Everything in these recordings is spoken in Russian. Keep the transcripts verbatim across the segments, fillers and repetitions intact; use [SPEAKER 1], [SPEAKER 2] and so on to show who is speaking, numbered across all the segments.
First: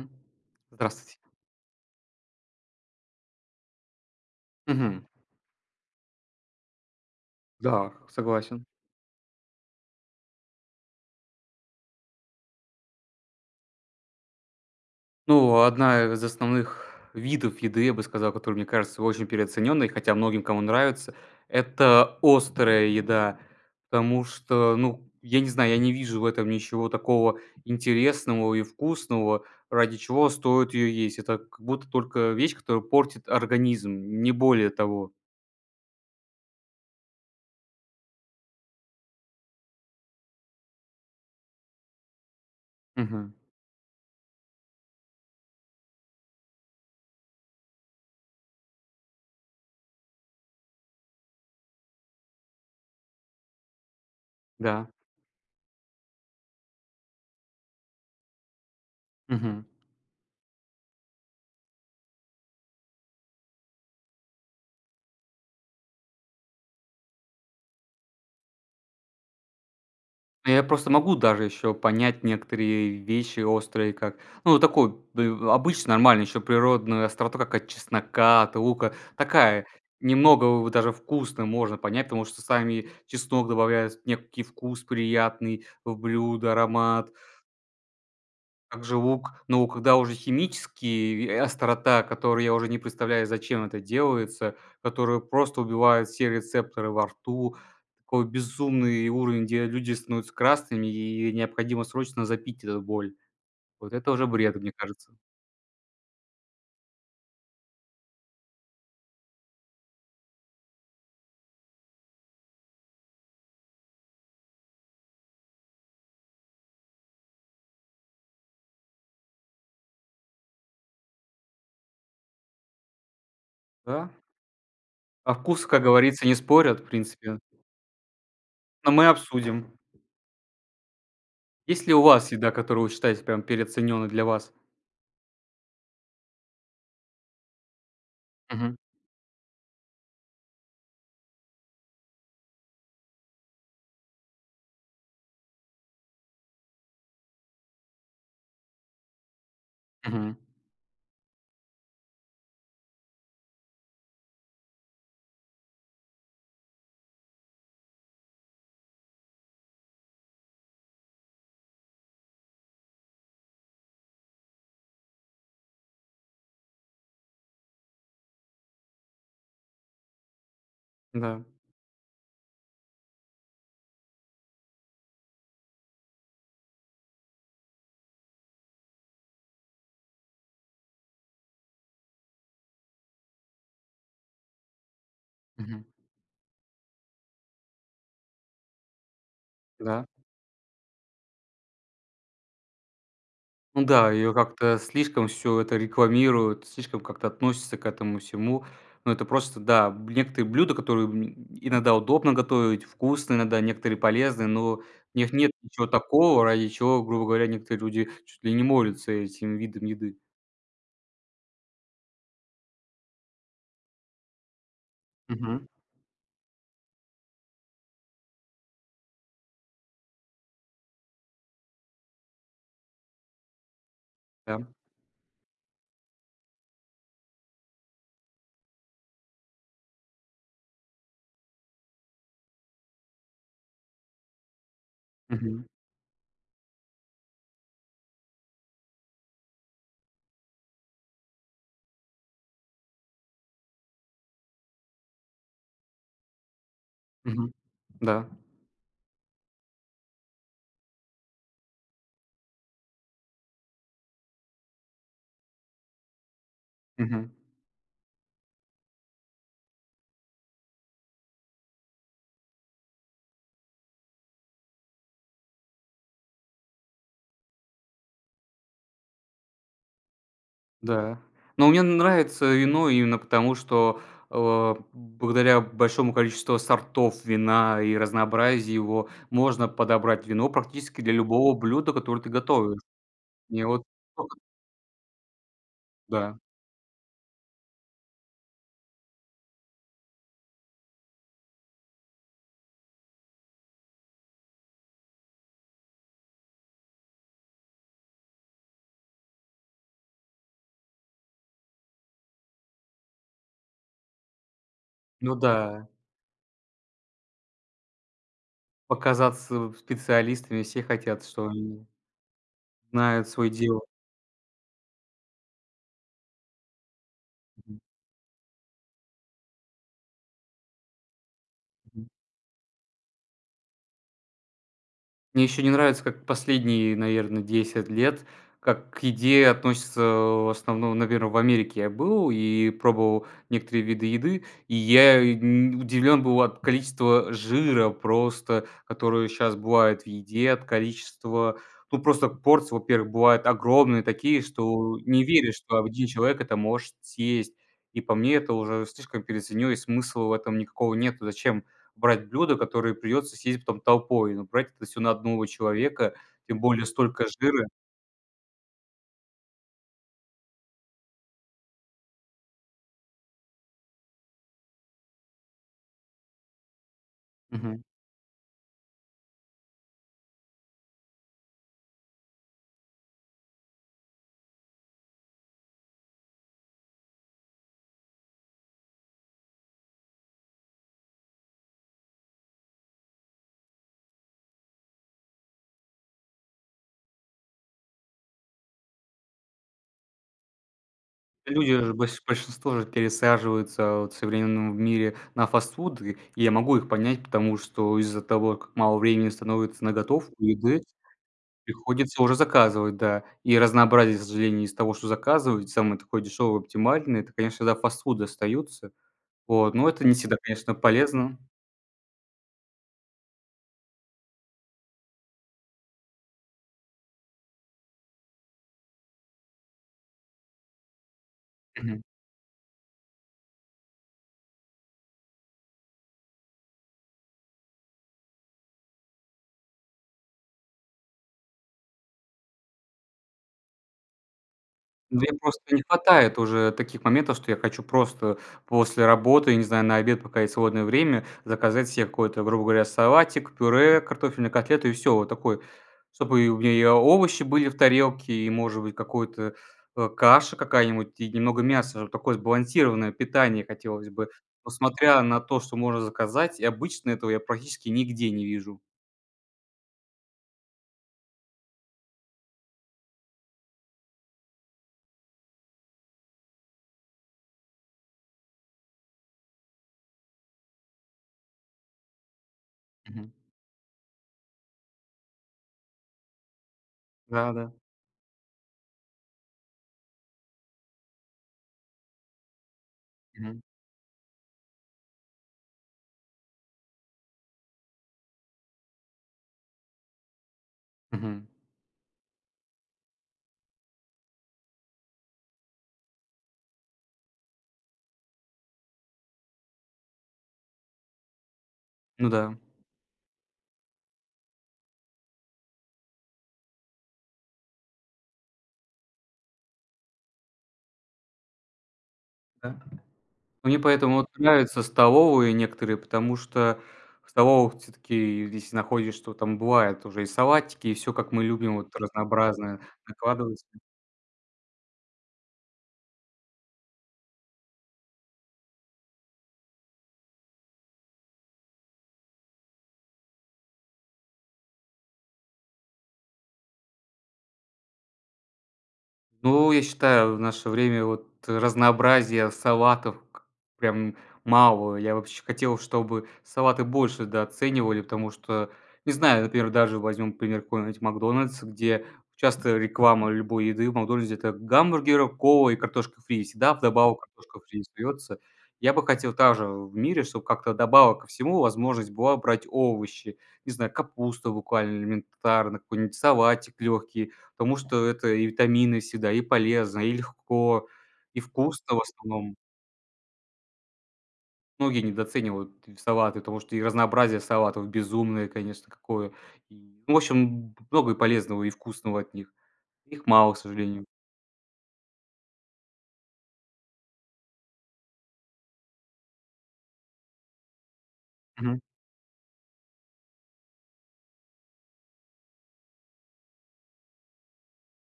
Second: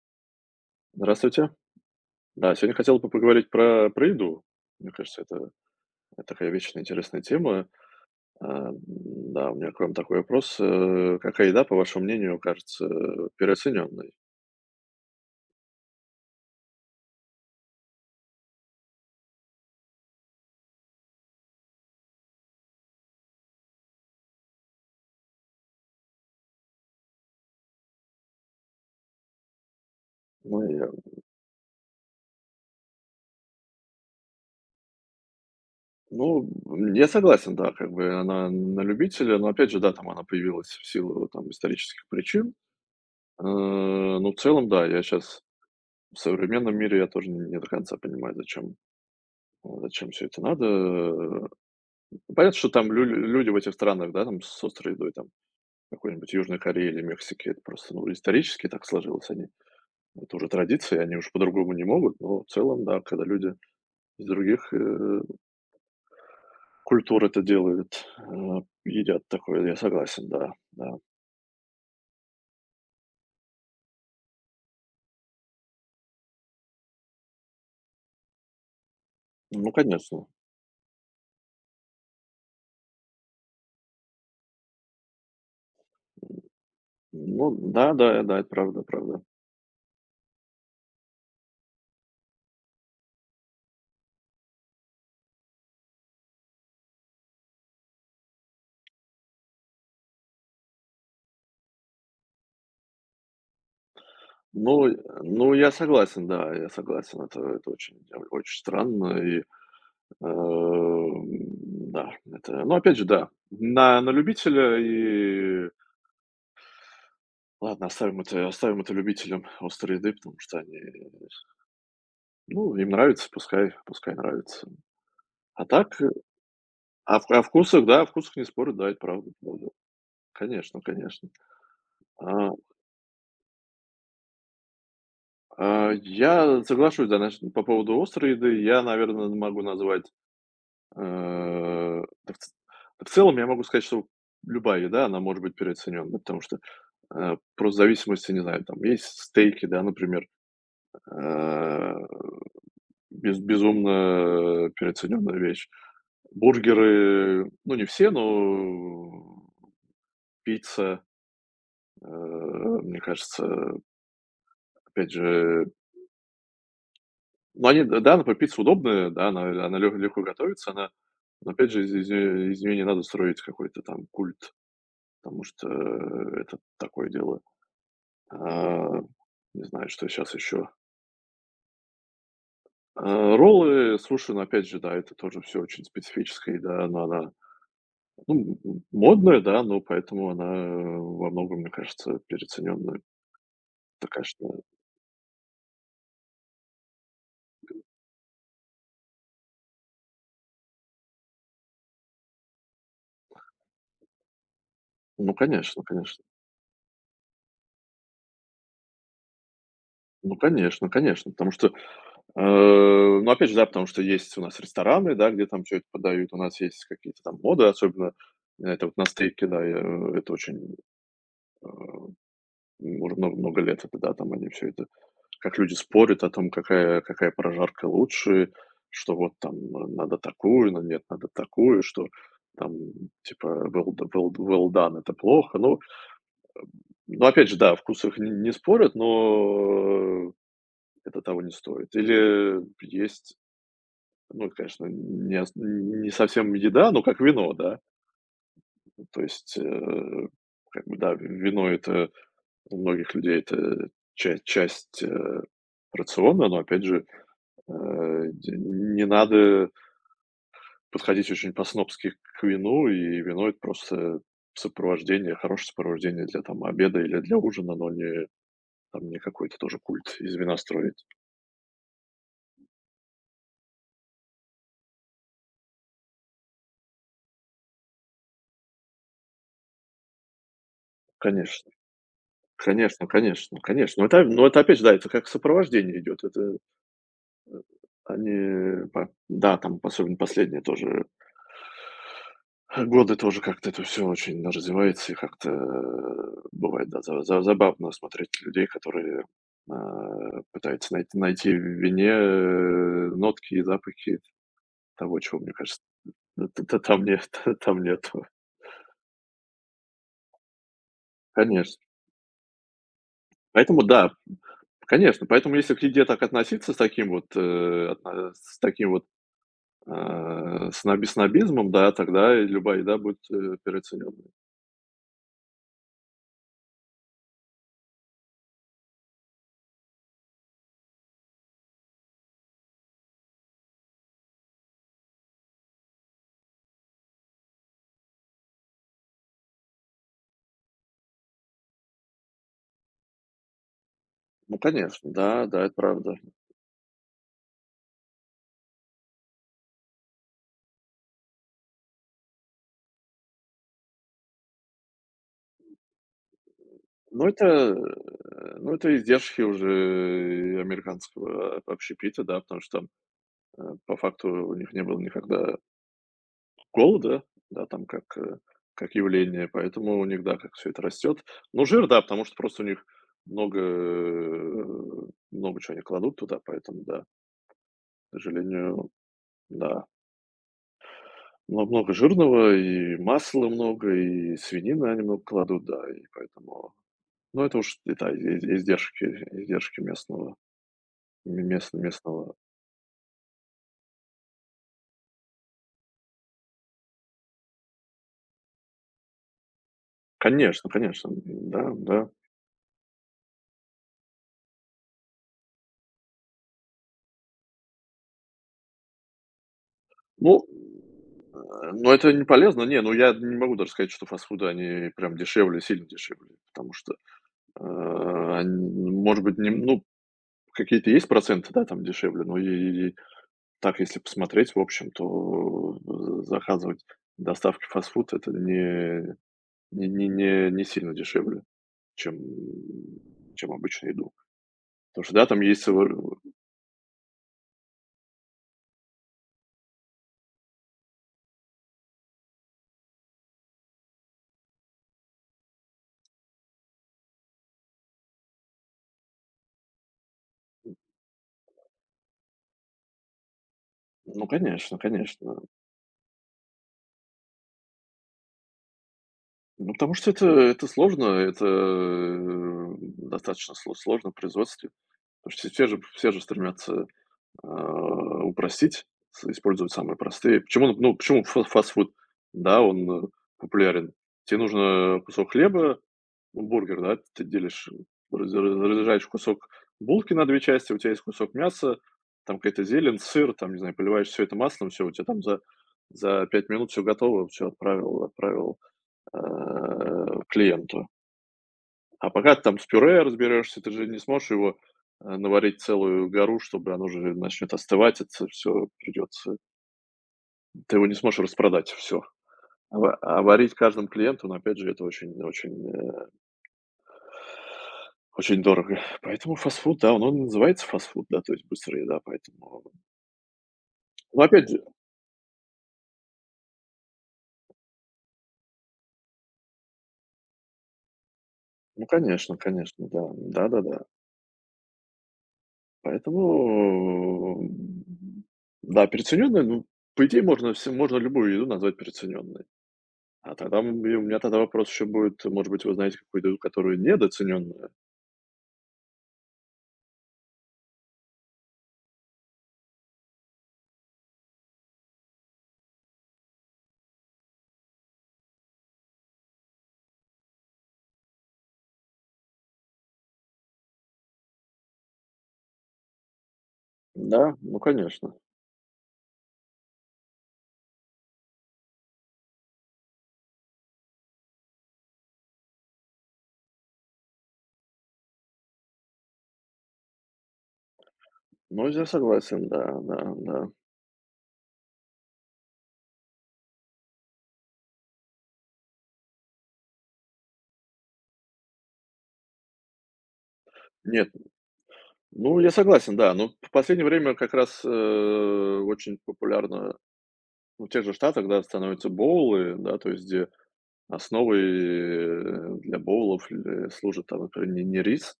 [SPEAKER 1] М. Здравствуйте.
[SPEAKER 2] Здравствуйте. Да, сегодня хотел бы поговорить про про еду. Мне
[SPEAKER 1] Мгм.
[SPEAKER 2] кажется, это это такая вечно интересная тема.
[SPEAKER 1] Да, согласен.
[SPEAKER 2] А, м, да, у меня к вам такой вопрос. Э, какая еда, по вашему мнению, кажется э, переоцененной?
[SPEAKER 1] Ну, одна из основных видов еды, я бы сказал, которая, мне кажется, очень переоцененной, хотя многим кому нравится, это острая еда. Потому что, ну, я не знаю, я не вижу в этом ничего такого интересного и вкусного, ради чего
[SPEAKER 2] Ну,
[SPEAKER 1] стоит
[SPEAKER 2] я
[SPEAKER 1] ее есть. Это как будто только вещь, которая портит организм, не более того.
[SPEAKER 2] ну, я согласен, да, как бы она на любителя, но опять же, да, там она появилась в силу там исторических причин.
[SPEAKER 1] Мгм.
[SPEAKER 2] Э, но в целом, да, я сейчас в современном мире я тоже не до конца понимаю, зачем, э, зачем все это надо. Э, Понятно, что там лю люди в этих странах, да, там с
[SPEAKER 1] Да.
[SPEAKER 2] острой едой там какой-нибудь Южной Кореи или Мексики. Это просто, ну, исторически так сложилось. Они
[SPEAKER 1] Мгм.
[SPEAKER 2] это уже традиции, они уж по-другому не могут. Но в целом, да, когда люди из других, э, культур это делают, э, едят такое, я согласен, да,
[SPEAKER 1] Ну, я просто
[SPEAKER 2] да.
[SPEAKER 1] могу даже еще понять некоторые вещи острые, как, ну, такой бы обычный, нормальный еще природную остроту, как от чеснока, от лука. Такая,
[SPEAKER 2] Ну, конечно.
[SPEAKER 1] немного в даже вкусно можно понять, потому что сами чеснок добавляет некий вкус приятный в блюдо, аромат.
[SPEAKER 2] Ну да, да, да, это правда,
[SPEAKER 1] Как же
[SPEAKER 2] правда.
[SPEAKER 1] лук? Ну, когда уже химический, э, острота, которую я уже не представляю, зачем это делается, которая просто убивают все рецепторы во рту. Такой безумный уровень, где люди становятся красными, и необходимо срочно запить эту боль. Вот это уже бред, мне
[SPEAKER 2] Ну, э,
[SPEAKER 1] кажется.
[SPEAKER 2] ну, я согласен, да, я согласен. Это это очень очень странно и, эм, да, это, ну, опять же, да, на на любителя и ладно, оставим это оставим это любителям острой еды, потому что они, ну, им нравится, пускай
[SPEAKER 1] Да?
[SPEAKER 2] пускай нравится.
[SPEAKER 1] О
[SPEAKER 2] А
[SPEAKER 1] вкусах, как
[SPEAKER 2] так, э,
[SPEAKER 1] говорится, не спорят, в
[SPEAKER 2] а в а
[SPEAKER 1] принципе.
[SPEAKER 2] о вкусах, да, о вкусах не спорят, да,
[SPEAKER 1] Но
[SPEAKER 2] это
[SPEAKER 1] мы
[SPEAKER 2] правда, правда.
[SPEAKER 1] обсудим.
[SPEAKER 2] Конечно, конечно.
[SPEAKER 1] Есть ли у вас
[SPEAKER 2] А,
[SPEAKER 1] еда, которую вы считаете прям переоцененной для вас?
[SPEAKER 2] а, я соглашусь, да, значит, по поводу острой еды.
[SPEAKER 1] Мгм.
[SPEAKER 2] Я, наверное, могу назвать, э, да в ц да в целом я могу сказать, что любая еда, она может быть переоценена, потому что, э, просто в зависимости, не знаю, там есть стейки, да, например,
[SPEAKER 1] Мгм.
[SPEAKER 2] э, без безумно переоцененная вещь. Бургеры, ну, не все, но пицца, э, мне кажется, опять же, ну, они, д- да, например, пицца удобная, да, она она лё легко готовится, она,
[SPEAKER 1] Да.
[SPEAKER 2] но опять же из из неё из неё не надо строить какой-то там культ, потому что э, это такое дело. А, Не знаю, что сейчас еще. А, роллы, слушай, ну, опять же, да, это тоже все очень
[SPEAKER 1] Мгм.
[SPEAKER 2] специфическая еда, но она, ну, м модная, да, но
[SPEAKER 1] Да.
[SPEAKER 2] поэтому она э, во многом, мне кажется, переоцененная.
[SPEAKER 1] Ну
[SPEAKER 2] Это,
[SPEAKER 1] да, ее
[SPEAKER 2] конечно
[SPEAKER 1] как-то слишком все это рекламируют, слишком как-то относятся к этому всему. Но это просто, да, б некоторые блюда, которые, м, иногда удобно готовить, вкусные иногда, некоторые полезные, но в
[SPEAKER 2] Ну,
[SPEAKER 1] них нет
[SPEAKER 2] конечно,
[SPEAKER 1] ничего
[SPEAKER 2] конечно.
[SPEAKER 1] такого, ради чего, грубо говоря, некоторые люди чуть ли не молятся этим видом еды.
[SPEAKER 2] Ну, конечно, конечно, потому что, э, ну, опять же, да, потому что есть у нас рестораны, да, где там
[SPEAKER 1] Мгм.
[SPEAKER 2] всё это подают, у нас есть какие-то там моды, особенно это вот на стейке, да, я, э, это очень м, уже много много лет, это да, там они
[SPEAKER 1] Да.
[SPEAKER 2] все это как люди спорят о том, какая какая прожарка лучше, что вот там э, надо такую, но нет, надо такую, что там типа well d well well done- это плохо.
[SPEAKER 1] Мгм.
[SPEAKER 2] Ну ну, опять же, да, о вкусах не не спорят, но это того не стоит. Или есть, ну, конечно, не ос не совсем еда, но как
[SPEAKER 1] Мгм.
[SPEAKER 2] вино, да.
[SPEAKER 1] Да.
[SPEAKER 2] То есть, э, как бы, да, вино — это у многих людей это часть часть, э, рациона, но, опять же,
[SPEAKER 1] Мгм.
[SPEAKER 2] э, де не надо подходить очень по-снобски к вину, и вино — это просто сопровождение, хорошее сопровождение для, там, обеда или для ужина, но не, там, не какой-то тоже культ из вина строить.
[SPEAKER 1] Да. Но мне нравится вино именно потому, что, э, благодаря большому количеству сортов вина и разнообразию его можно подобрать вино практически для любого
[SPEAKER 2] Конечно.
[SPEAKER 1] блюда, которое ты готовишь.
[SPEAKER 2] Конечно, конечно,
[SPEAKER 1] Мне вот
[SPEAKER 2] конечно. Но это
[SPEAKER 1] только
[SPEAKER 2] но это опять же, да, это как сопровождение идет.
[SPEAKER 1] да.
[SPEAKER 2] Это, они, по да, там, особенно последние тоже годы тоже как-то это все очень развивается и как-то, э, бывает, да, за за забавно смотреть людей, которые, а, пытаются найти найти в вине, э, нотки и запахи того,
[SPEAKER 1] Ну
[SPEAKER 2] чего, мне кажется,
[SPEAKER 1] да,
[SPEAKER 2] т т т- там нет там нет.
[SPEAKER 1] показаться специалистами все хотят, что
[SPEAKER 2] Конечно.
[SPEAKER 1] они знают свое дело.
[SPEAKER 2] Поэтому да, конечно, поэтому если к еде так относиться с таким вот, э, отно с таким вот Э, сноби снобизмом, да, тогда и любая еда будет, э, переоцененной.
[SPEAKER 1] Мне еще не нравится, как последние, наверное, десять лет, как к еде относятся, в основном, наверное, в Америке я был и пробовал некоторые виды еды, и я удивлен был от количества жира просто, которое сейчас бывает в еде, от количества ну, просто порции, во-первых, бывают огромные такие,
[SPEAKER 2] Ну,
[SPEAKER 1] что
[SPEAKER 2] конечно,
[SPEAKER 1] не
[SPEAKER 2] да,
[SPEAKER 1] веришь,
[SPEAKER 2] да, это
[SPEAKER 1] что один
[SPEAKER 2] правда.
[SPEAKER 1] человек это может съесть. И по мне, это уже слишком переоценилось, смысла в этом никакого нету. Зачем брать блюда, которые придется съесть потом толпой, но брать это все на одного человека, тем более столько
[SPEAKER 2] Но это,
[SPEAKER 1] жира.
[SPEAKER 2] э, ну, это издержки уже и американского, э, общепита, да, потому что там, э, по факту у них не было никогда голода, да,
[SPEAKER 1] Мгм.
[SPEAKER 2] там как, э, как явление, поэтому у них, да, как все это растет. Ну, жир, да, потому что просто у них много, э, много чего они кладут туда, поэтому да, к сожалению, да. Но много жирного, и масла много, и свинины они много кладут, да, и поэтому ну, это уж, и да, и и издержки издержки местного м мест
[SPEAKER 1] Люди же, больш
[SPEAKER 2] местного.
[SPEAKER 1] большинство же пересаживаются вот в современном мире на фастфуды, и я могу их понять, потому что из-за того, как мало времени становится на готовку
[SPEAKER 2] Конечно,
[SPEAKER 1] еды,
[SPEAKER 2] конечно, да, да.
[SPEAKER 1] приходится уже заказывать, да. И разнообразие, к сожалению, из того, что заказывают, самое такое дешевое, оптимальное, это, конечно, да, фастфуды остаются. Вот, но это не всегда,
[SPEAKER 2] Ну,
[SPEAKER 1] конечно, полезно.
[SPEAKER 2] э, но это не полезно. Не, ну я не могу даже сказать, что фастфуды, они прям дешевле, сильно дешевле, потому что, э, они, может быть, не ну, какие-то есть проценты, да, там дешевле, но и и и так, если посмотреть, в общем, то э, заказывать доставки фастфуд — это не Не не не не сильно дешевле, чем чем обычно еду. Потому что,
[SPEAKER 1] Ну,
[SPEAKER 2] да,
[SPEAKER 1] мне
[SPEAKER 2] там есть
[SPEAKER 1] просто не
[SPEAKER 2] свой
[SPEAKER 1] хватает уже таких моментов, что я хочу просто после работы, не знаю, на обед, пока есть свободное время, заказать себе какой-то, грубо говоря, салатик, пюре, картофельные котлеты и все. Вот такой, чтобы и у меня и овощи были в тарелке, и, может быть, какой-то, э, каша какая-нибудь, и немного мяса. Вот такое сбалансированное питание хотелось
[SPEAKER 2] ну,
[SPEAKER 1] бы. Но
[SPEAKER 2] конечно,
[SPEAKER 1] смотря
[SPEAKER 2] конечно.
[SPEAKER 1] на то, что можно заказать, и обычно этого я практически нигде не вижу.
[SPEAKER 2] Ну, потому что это это сложно, это, э, достаточно сло сложно в производстве. Потому что все же все же стремятся, а, упростить, с использовать самые простые. Почему, ну, почему фа фастфуд, да, он э,
[SPEAKER 1] Мгм.
[SPEAKER 2] популярен? Тебе нужно кусок хлеба. Ну, бургер, да, ты делишь,
[SPEAKER 1] Да-да.
[SPEAKER 2] раз раз- разрезаешь кусок булки на две части, у тебя есть кусок мяса, там какая-то зелень, сыр, там, не
[SPEAKER 1] Мгм.
[SPEAKER 2] знаю, поливаешь все это маслом, все у тебя там за за пять минут все готово, все отправил отправил, э, клиенту.
[SPEAKER 1] Мгм.
[SPEAKER 2] А пока ты там с пюре разберёшься, ты же не сможешь его, э, наварить целую гору, чтобы оно же начнет остывать, это всё придётся, ты его не сможешь распродать все,
[SPEAKER 1] Ну да.
[SPEAKER 2] А ва а варить каждому клиенту, ну, опять же, это очень очень, э, очень дорого. Поэтому фастфуд, да, он он и называется фастфуд, да, то есть быстрая еда, поэтому
[SPEAKER 1] Да. Мне поэтому
[SPEAKER 2] ну,
[SPEAKER 1] вот
[SPEAKER 2] опять же,
[SPEAKER 1] нравятся столовые некоторые, потому что в столовых все таки если находишь, что там бывает уже и салатики, и все как мы любим,
[SPEAKER 2] ну,
[SPEAKER 1] вот
[SPEAKER 2] конечно,
[SPEAKER 1] разнообразное
[SPEAKER 2] конечно, да.
[SPEAKER 1] накладывать.
[SPEAKER 2] Да-да-да. Поэтому, м, да, переоценённая, ну, по идее, можно все, можно любую еду назвать переоценённой. А тогда м и у меня тогда вопрос еще будет, может быть, вы знаете какую-то еду, которая недооценённая?
[SPEAKER 1] Ну, я считаю, в наше время вот разнообразия салатов к прям мало. Я вообще хотел, чтобы салаты больше дооценивали, потому что, не знаю, например, даже возьмем пример какой-нибудь «Макдональдс», где часто реклама любой еды в «Макдональдсе» — это гамбургеры, кола и картошка фри. И всегда вдобавок
[SPEAKER 2] Да, ну,
[SPEAKER 1] картошка фри
[SPEAKER 2] конечно.
[SPEAKER 1] остается. Я бы хотел также в мире, чтобы как-то добавок ко всему возможность была брать овощи. Не знаю, капуста буквально элементарно, какой-нибудь салатик легкий. Потому что это и витамины всегда, и полезно, и легко, и
[SPEAKER 2] Ну, я
[SPEAKER 1] вкусно в
[SPEAKER 2] согласен,
[SPEAKER 1] основном.
[SPEAKER 2] да, да, да.
[SPEAKER 1] Многие недооценивают и салаты, потому что и разнообразие салатов безумное, конечно, какое. И, ну, в общем, много и полезного, и вкусного от них. Их мало, к сожалению.
[SPEAKER 2] Нет, ну, я согласен, да, но в последнее время как раз, э, очень популярно, ну, в тех же Штатах, да,
[SPEAKER 1] Мгм.
[SPEAKER 2] становятся боулы, да, то есть где основой, э, для боулов ль служит там, например, не не рис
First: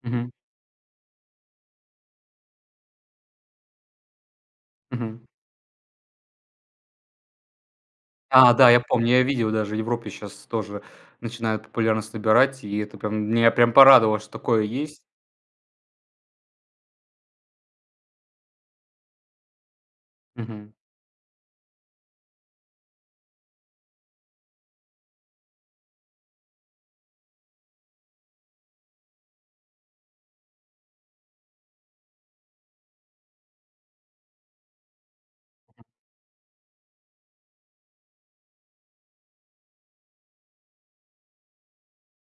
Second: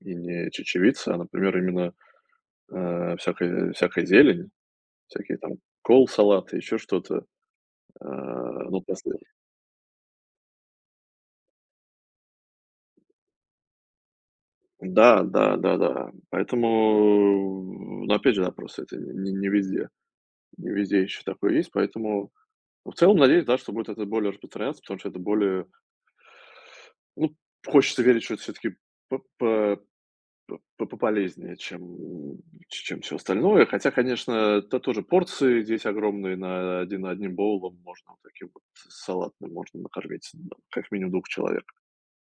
[SPEAKER 2] и
[SPEAKER 1] Мгм.
[SPEAKER 2] не чечевица, а, например, именно, э, всякая всякая зелень,
[SPEAKER 1] Мгм.
[SPEAKER 2] всякие там кол-салаты, еще что-то. Э,
[SPEAKER 1] А, да, я
[SPEAKER 2] ну,
[SPEAKER 1] помню,
[SPEAKER 2] после
[SPEAKER 1] я видел даже, в Европе сейчас тоже начинают популярность набирать, и это прям меня прям порадовало, что такое есть.
[SPEAKER 2] Да, да, да-да. Поэтому, ну опять же, да, просто это не не везде. Не
[SPEAKER 1] Мгм.
[SPEAKER 2] везде еще такое есть, поэтому, ну, в целом, надеюсь, да, что будет это более распространяться, потому что это более, ну, хочется верить, что это все-таки П по пополезнее, чем чем все остальное. Хотя, конечно, это тоже порции здесь огромные, на один одним боулом можно вот таким вот салатным можно накормить, да, как минимум двух человек,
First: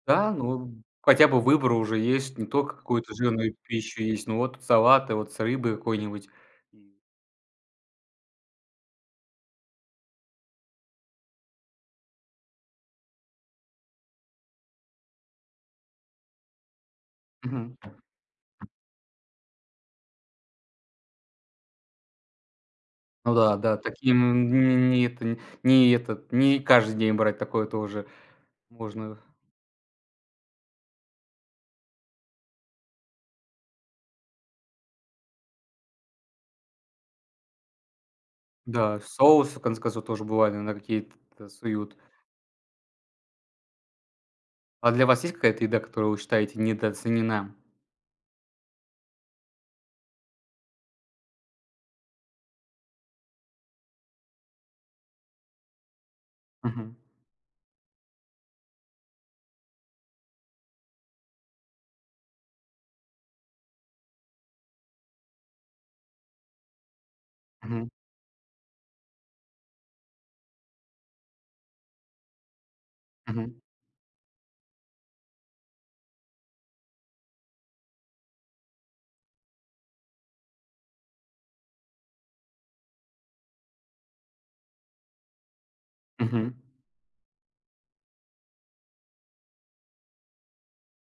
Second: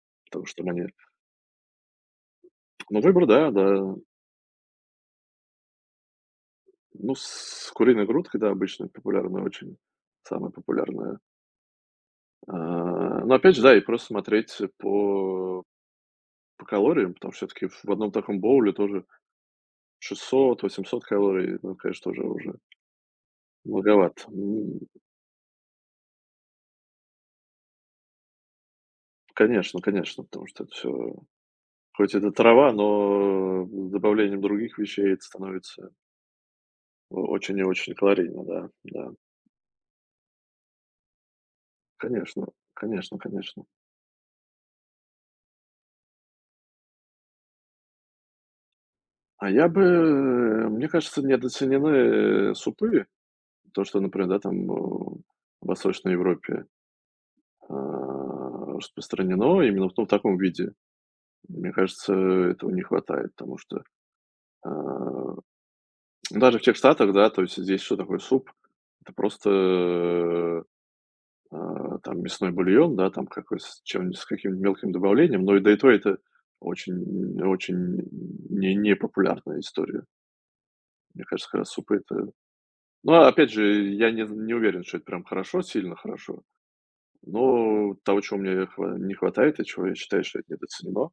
[SPEAKER 1] Да,
[SPEAKER 2] потому что там
[SPEAKER 1] ну,
[SPEAKER 2] они
[SPEAKER 1] хотя бы выбор уже есть, не только
[SPEAKER 2] ну,
[SPEAKER 1] какую-то
[SPEAKER 2] выбор, да,
[SPEAKER 1] жирную
[SPEAKER 2] да.
[SPEAKER 1] пищу есть, но вот салаты вот с рыбой какой-нибудь. И
[SPEAKER 2] Ну, с куриной грудкой, да, обычно популярная очень, самая популярная. А, но опять же, да, и просто смотреть по по калориям, потому что все таки
[SPEAKER 1] мгм.
[SPEAKER 2] в одном таком боуле тоже шестьсот восемьсот калорий. Ну, конечно, тоже уже
[SPEAKER 1] Ну да, да, таким
[SPEAKER 2] многовато. М.
[SPEAKER 1] н не это, не этот, не каждый день брать такое тоже можно.
[SPEAKER 2] Конечно, конечно, потому что это все хоть это трава, но с добавлением других вещей это становится очень и очень калорийно, да,
[SPEAKER 1] Да,
[SPEAKER 2] да.
[SPEAKER 1] соусы, в конце концов, тоже бывает на какие-то суют.
[SPEAKER 2] Конечно, конечно, конечно.
[SPEAKER 1] А для вас есть какая-то еда, которую вы считаете недооценена?
[SPEAKER 2] А я бы, э, мне кажется, недооценены супы. То, что, например, да, там, э, в Восточной Европе,
[SPEAKER 1] Мгм.
[SPEAKER 2] а, распространено именно в том в таком виде. Мне кажется, этого не хватает, потому что, а, даже в тех Штатах, да, то есть здесь
[SPEAKER 1] Мгм.
[SPEAKER 2] что такое суп? Это просто а, там мясной бульон, да, там
[SPEAKER 1] Мгм.
[SPEAKER 2] какой с чем с каким-нибудь мелким добавлением, но и да и то это очень очень не не популярная история. Мне кажется, как раз супы это. Ну, а опять же, я не не уверен, что это прям хорошо, сильно хорошо,
[SPEAKER 1] Мгм.
[SPEAKER 2] но того, чего мне хва не хватает и чего я считаю, что это недооценено,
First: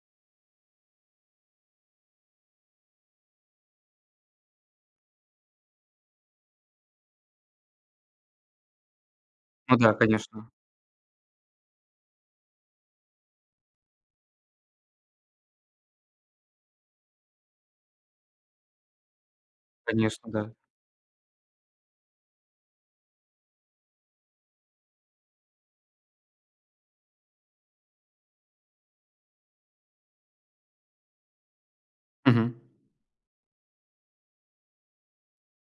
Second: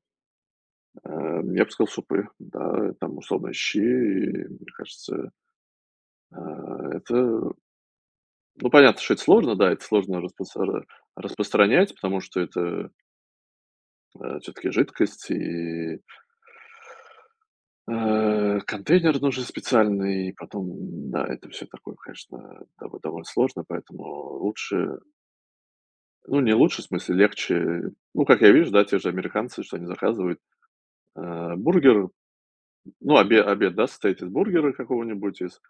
[SPEAKER 2] а, я бы сказал, супы, да, там, условно, щи, и мне кажется, а, это ну, понятно, что это сложно, да,
[SPEAKER 1] Ну
[SPEAKER 2] это
[SPEAKER 1] да,
[SPEAKER 2] сложно
[SPEAKER 1] конечно.
[SPEAKER 2] распро распространять, потому что это э, всё-таки жидкость и, э, контейнер нужен специальный.
[SPEAKER 1] Конечно,
[SPEAKER 2] И
[SPEAKER 1] да.
[SPEAKER 2] потом, да, это все такое, конечно, дово довольно сложно, поэтому лучше, ну, не лучше, в смысле, легче. Ну, как я вижу, да, те же американцы, что они заказывают, э, бургер,
[SPEAKER 1] Мгм.
[SPEAKER 2] ну, обед обед, да, состоит из бургера какого-нибудь, из,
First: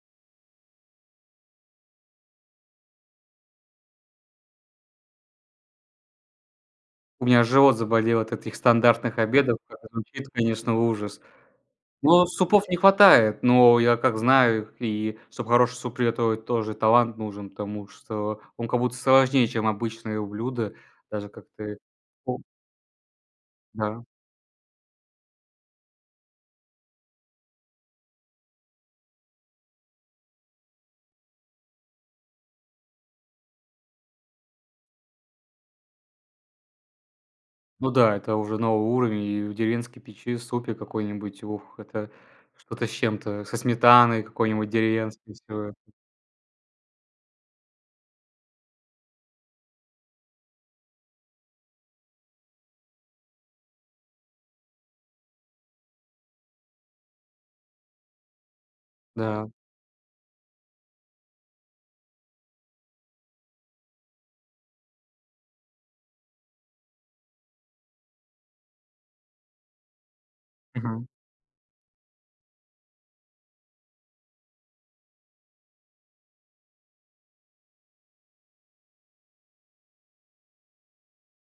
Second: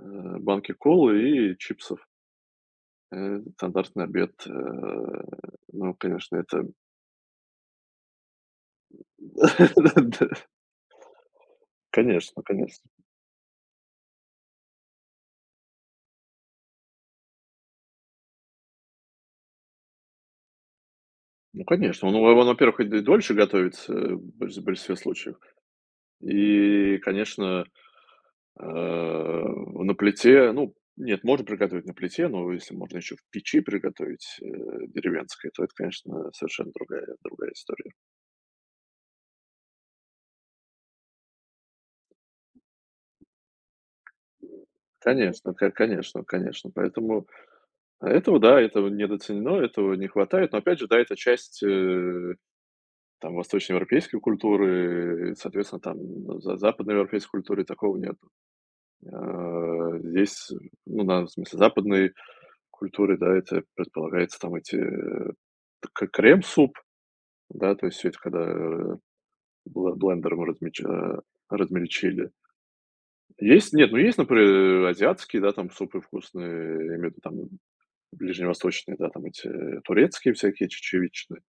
[SPEAKER 2] э, банки колы и чипсов. Э, стандартный обед. Э, ну, конечно, это
[SPEAKER 1] У меня живот заболел от этих стандартных обедов, как звучит, конечно, ужас. Ну,
[SPEAKER 2] конечно,
[SPEAKER 1] супов не
[SPEAKER 2] конечно.
[SPEAKER 1] хватает, но я как знаю, и чтобы хороший суп приготовить, тоже талант нужен, потому что он как будто сложнее, чем обычные блюда. Даже как
[SPEAKER 2] Ну,
[SPEAKER 1] ты.
[SPEAKER 2] конечно, он, во
[SPEAKER 1] О,
[SPEAKER 2] во-первых, и д дольше готовится,
[SPEAKER 1] да.
[SPEAKER 2] э, в больш в большинстве случаев. И, конечно, э, на плите, ну, нет, можно приготовить на плите, но если можно еще в печи приготовить, э, деревенской, то это, конечно, совершенно другая другая история.
[SPEAKER 1] Ну да, это уже новый уровень, и в деревенской печи супе какой-нибудь, ух, это что-то с чем-то, со сметаной какой-нибудь деревенской,
[SPEAKER 2] Конечно, ко
[SPEAKER 1] всё.
[SPEAKER 2] конечно, конечно. Поэтому этого, да, этого недооценено, этого не хватает. Но опять же, да, это часть, э, там восточноевропейской культуры, и, соответственно, там ну, за западноевропейской культуры такого нет.
[SPEAKER 1] Да.
[SPEAKER 2] Э, здесь, ну, на, в смысле, западной культуре, да, это предполагается там эти э, к- крем-суп, да, то есть всё это когда э, бле- блендером размеч-
[SPEAKER 1] Мгм.
[SPEAKER 2] э, размельчили. Есть, нет, ну есть, например, азиатские, да, там супы вкусные, я имею в виду там ближневосточные, да, там эти э, турецкие всякие чечевичные.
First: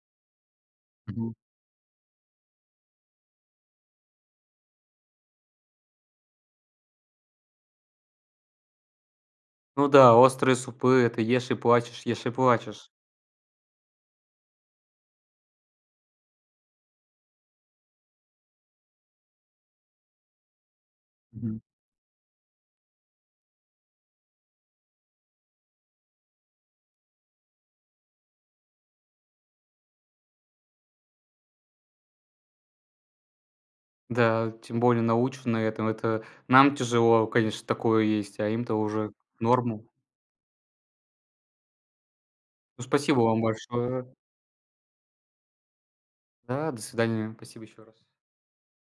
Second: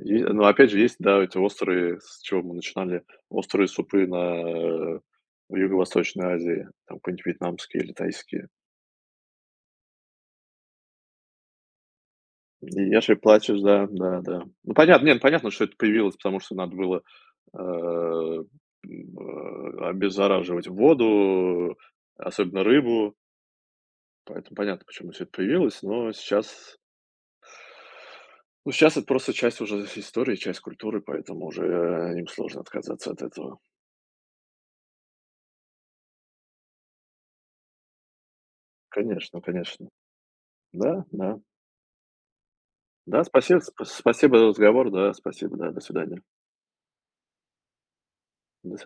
[SPEAKER 2] Е- но опять же есть, да,
[SPEAKER 1] Мгм.
[SPEAKER 2] эти острые, с чего мы начинали, острые супы на э, в Юго-Восточной Азии, там какой-нибудь вьетнамский или тайский.
[SPEAKER 1] Ну да, острые супы — это ешь и плачешь, ешь и плачешь.
[SPEAKER 2] Ешь и плачешь, да, да, да. Ну, понятно, нет, понятно, что это появилось, потому что надо было, э, м, э, обеззараживать
[SPEAKER 1] Мгм.
[SPEAKER 2] воду, особенно рыбу, поэтому понятно, почему всё это появилось, но сейчас ну, сейчас это просто часть уже истории, часть культуры, поэтому уже, э, им сложно отказаться от этого.
[SPEAKER 1] Да, тем более наученные этому. Это нам тяжело, конечно, такое есть, а им-то уже
[SPEAKER 2] Конечно,
[SPEAKER 1] норму.
[SPEAKER 2] конечно. Да, да.
[SPEAKER 1] Ну, спасибо
[SPEAKER 2] Да,
[SPEAKER 1] вам
[SPEAKER 2] спасибо, спа
[SPEAKER 1] большое.
[SPEAKER 2] спасибо за разговор, да, спасибо, да, до свидания.
[SPEAKER 1] Да, до свидания. Спасибо еще раз.
[SPEAKER 2] До свидания.